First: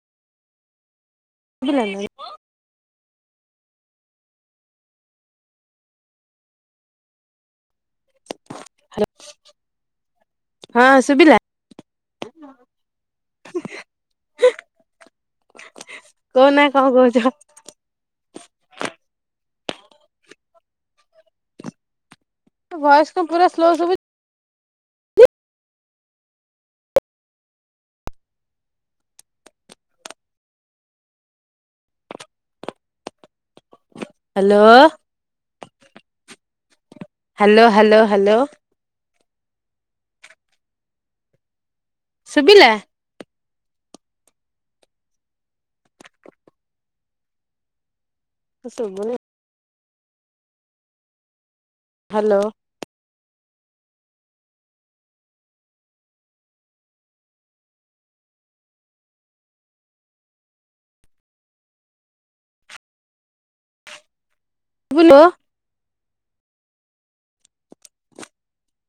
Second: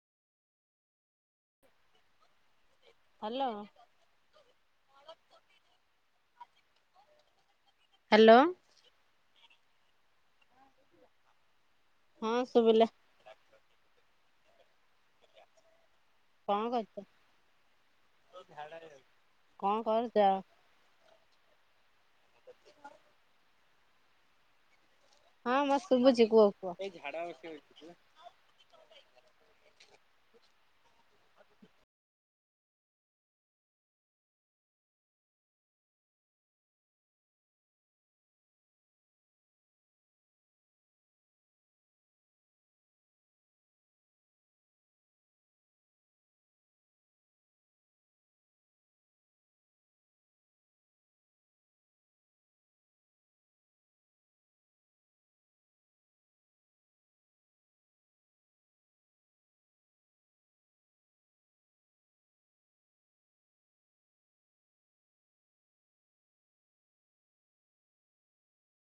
[unintelligible] Hello. Hello. Hello ହଁ ଶୁଭିଲା। ହଁ ଶୁବିଲା। କହୁନା କଣ କର୍ଛ କହୁଛ? କଣ କରୁଚ। ତମ ଭଏସ୍ ପୁରା ସ୍ଲୋ ଶୁବୁ ହଁ ମୋତେ ଶୁବୁଚି କୁହ କୁଅ। ହାଲୋ। ହାଲୋ ହାଲୋ ହାଲୋଶ ଶୁବିଲା। ଶୁବୁନି। ହାଲୋ। [unintelligible]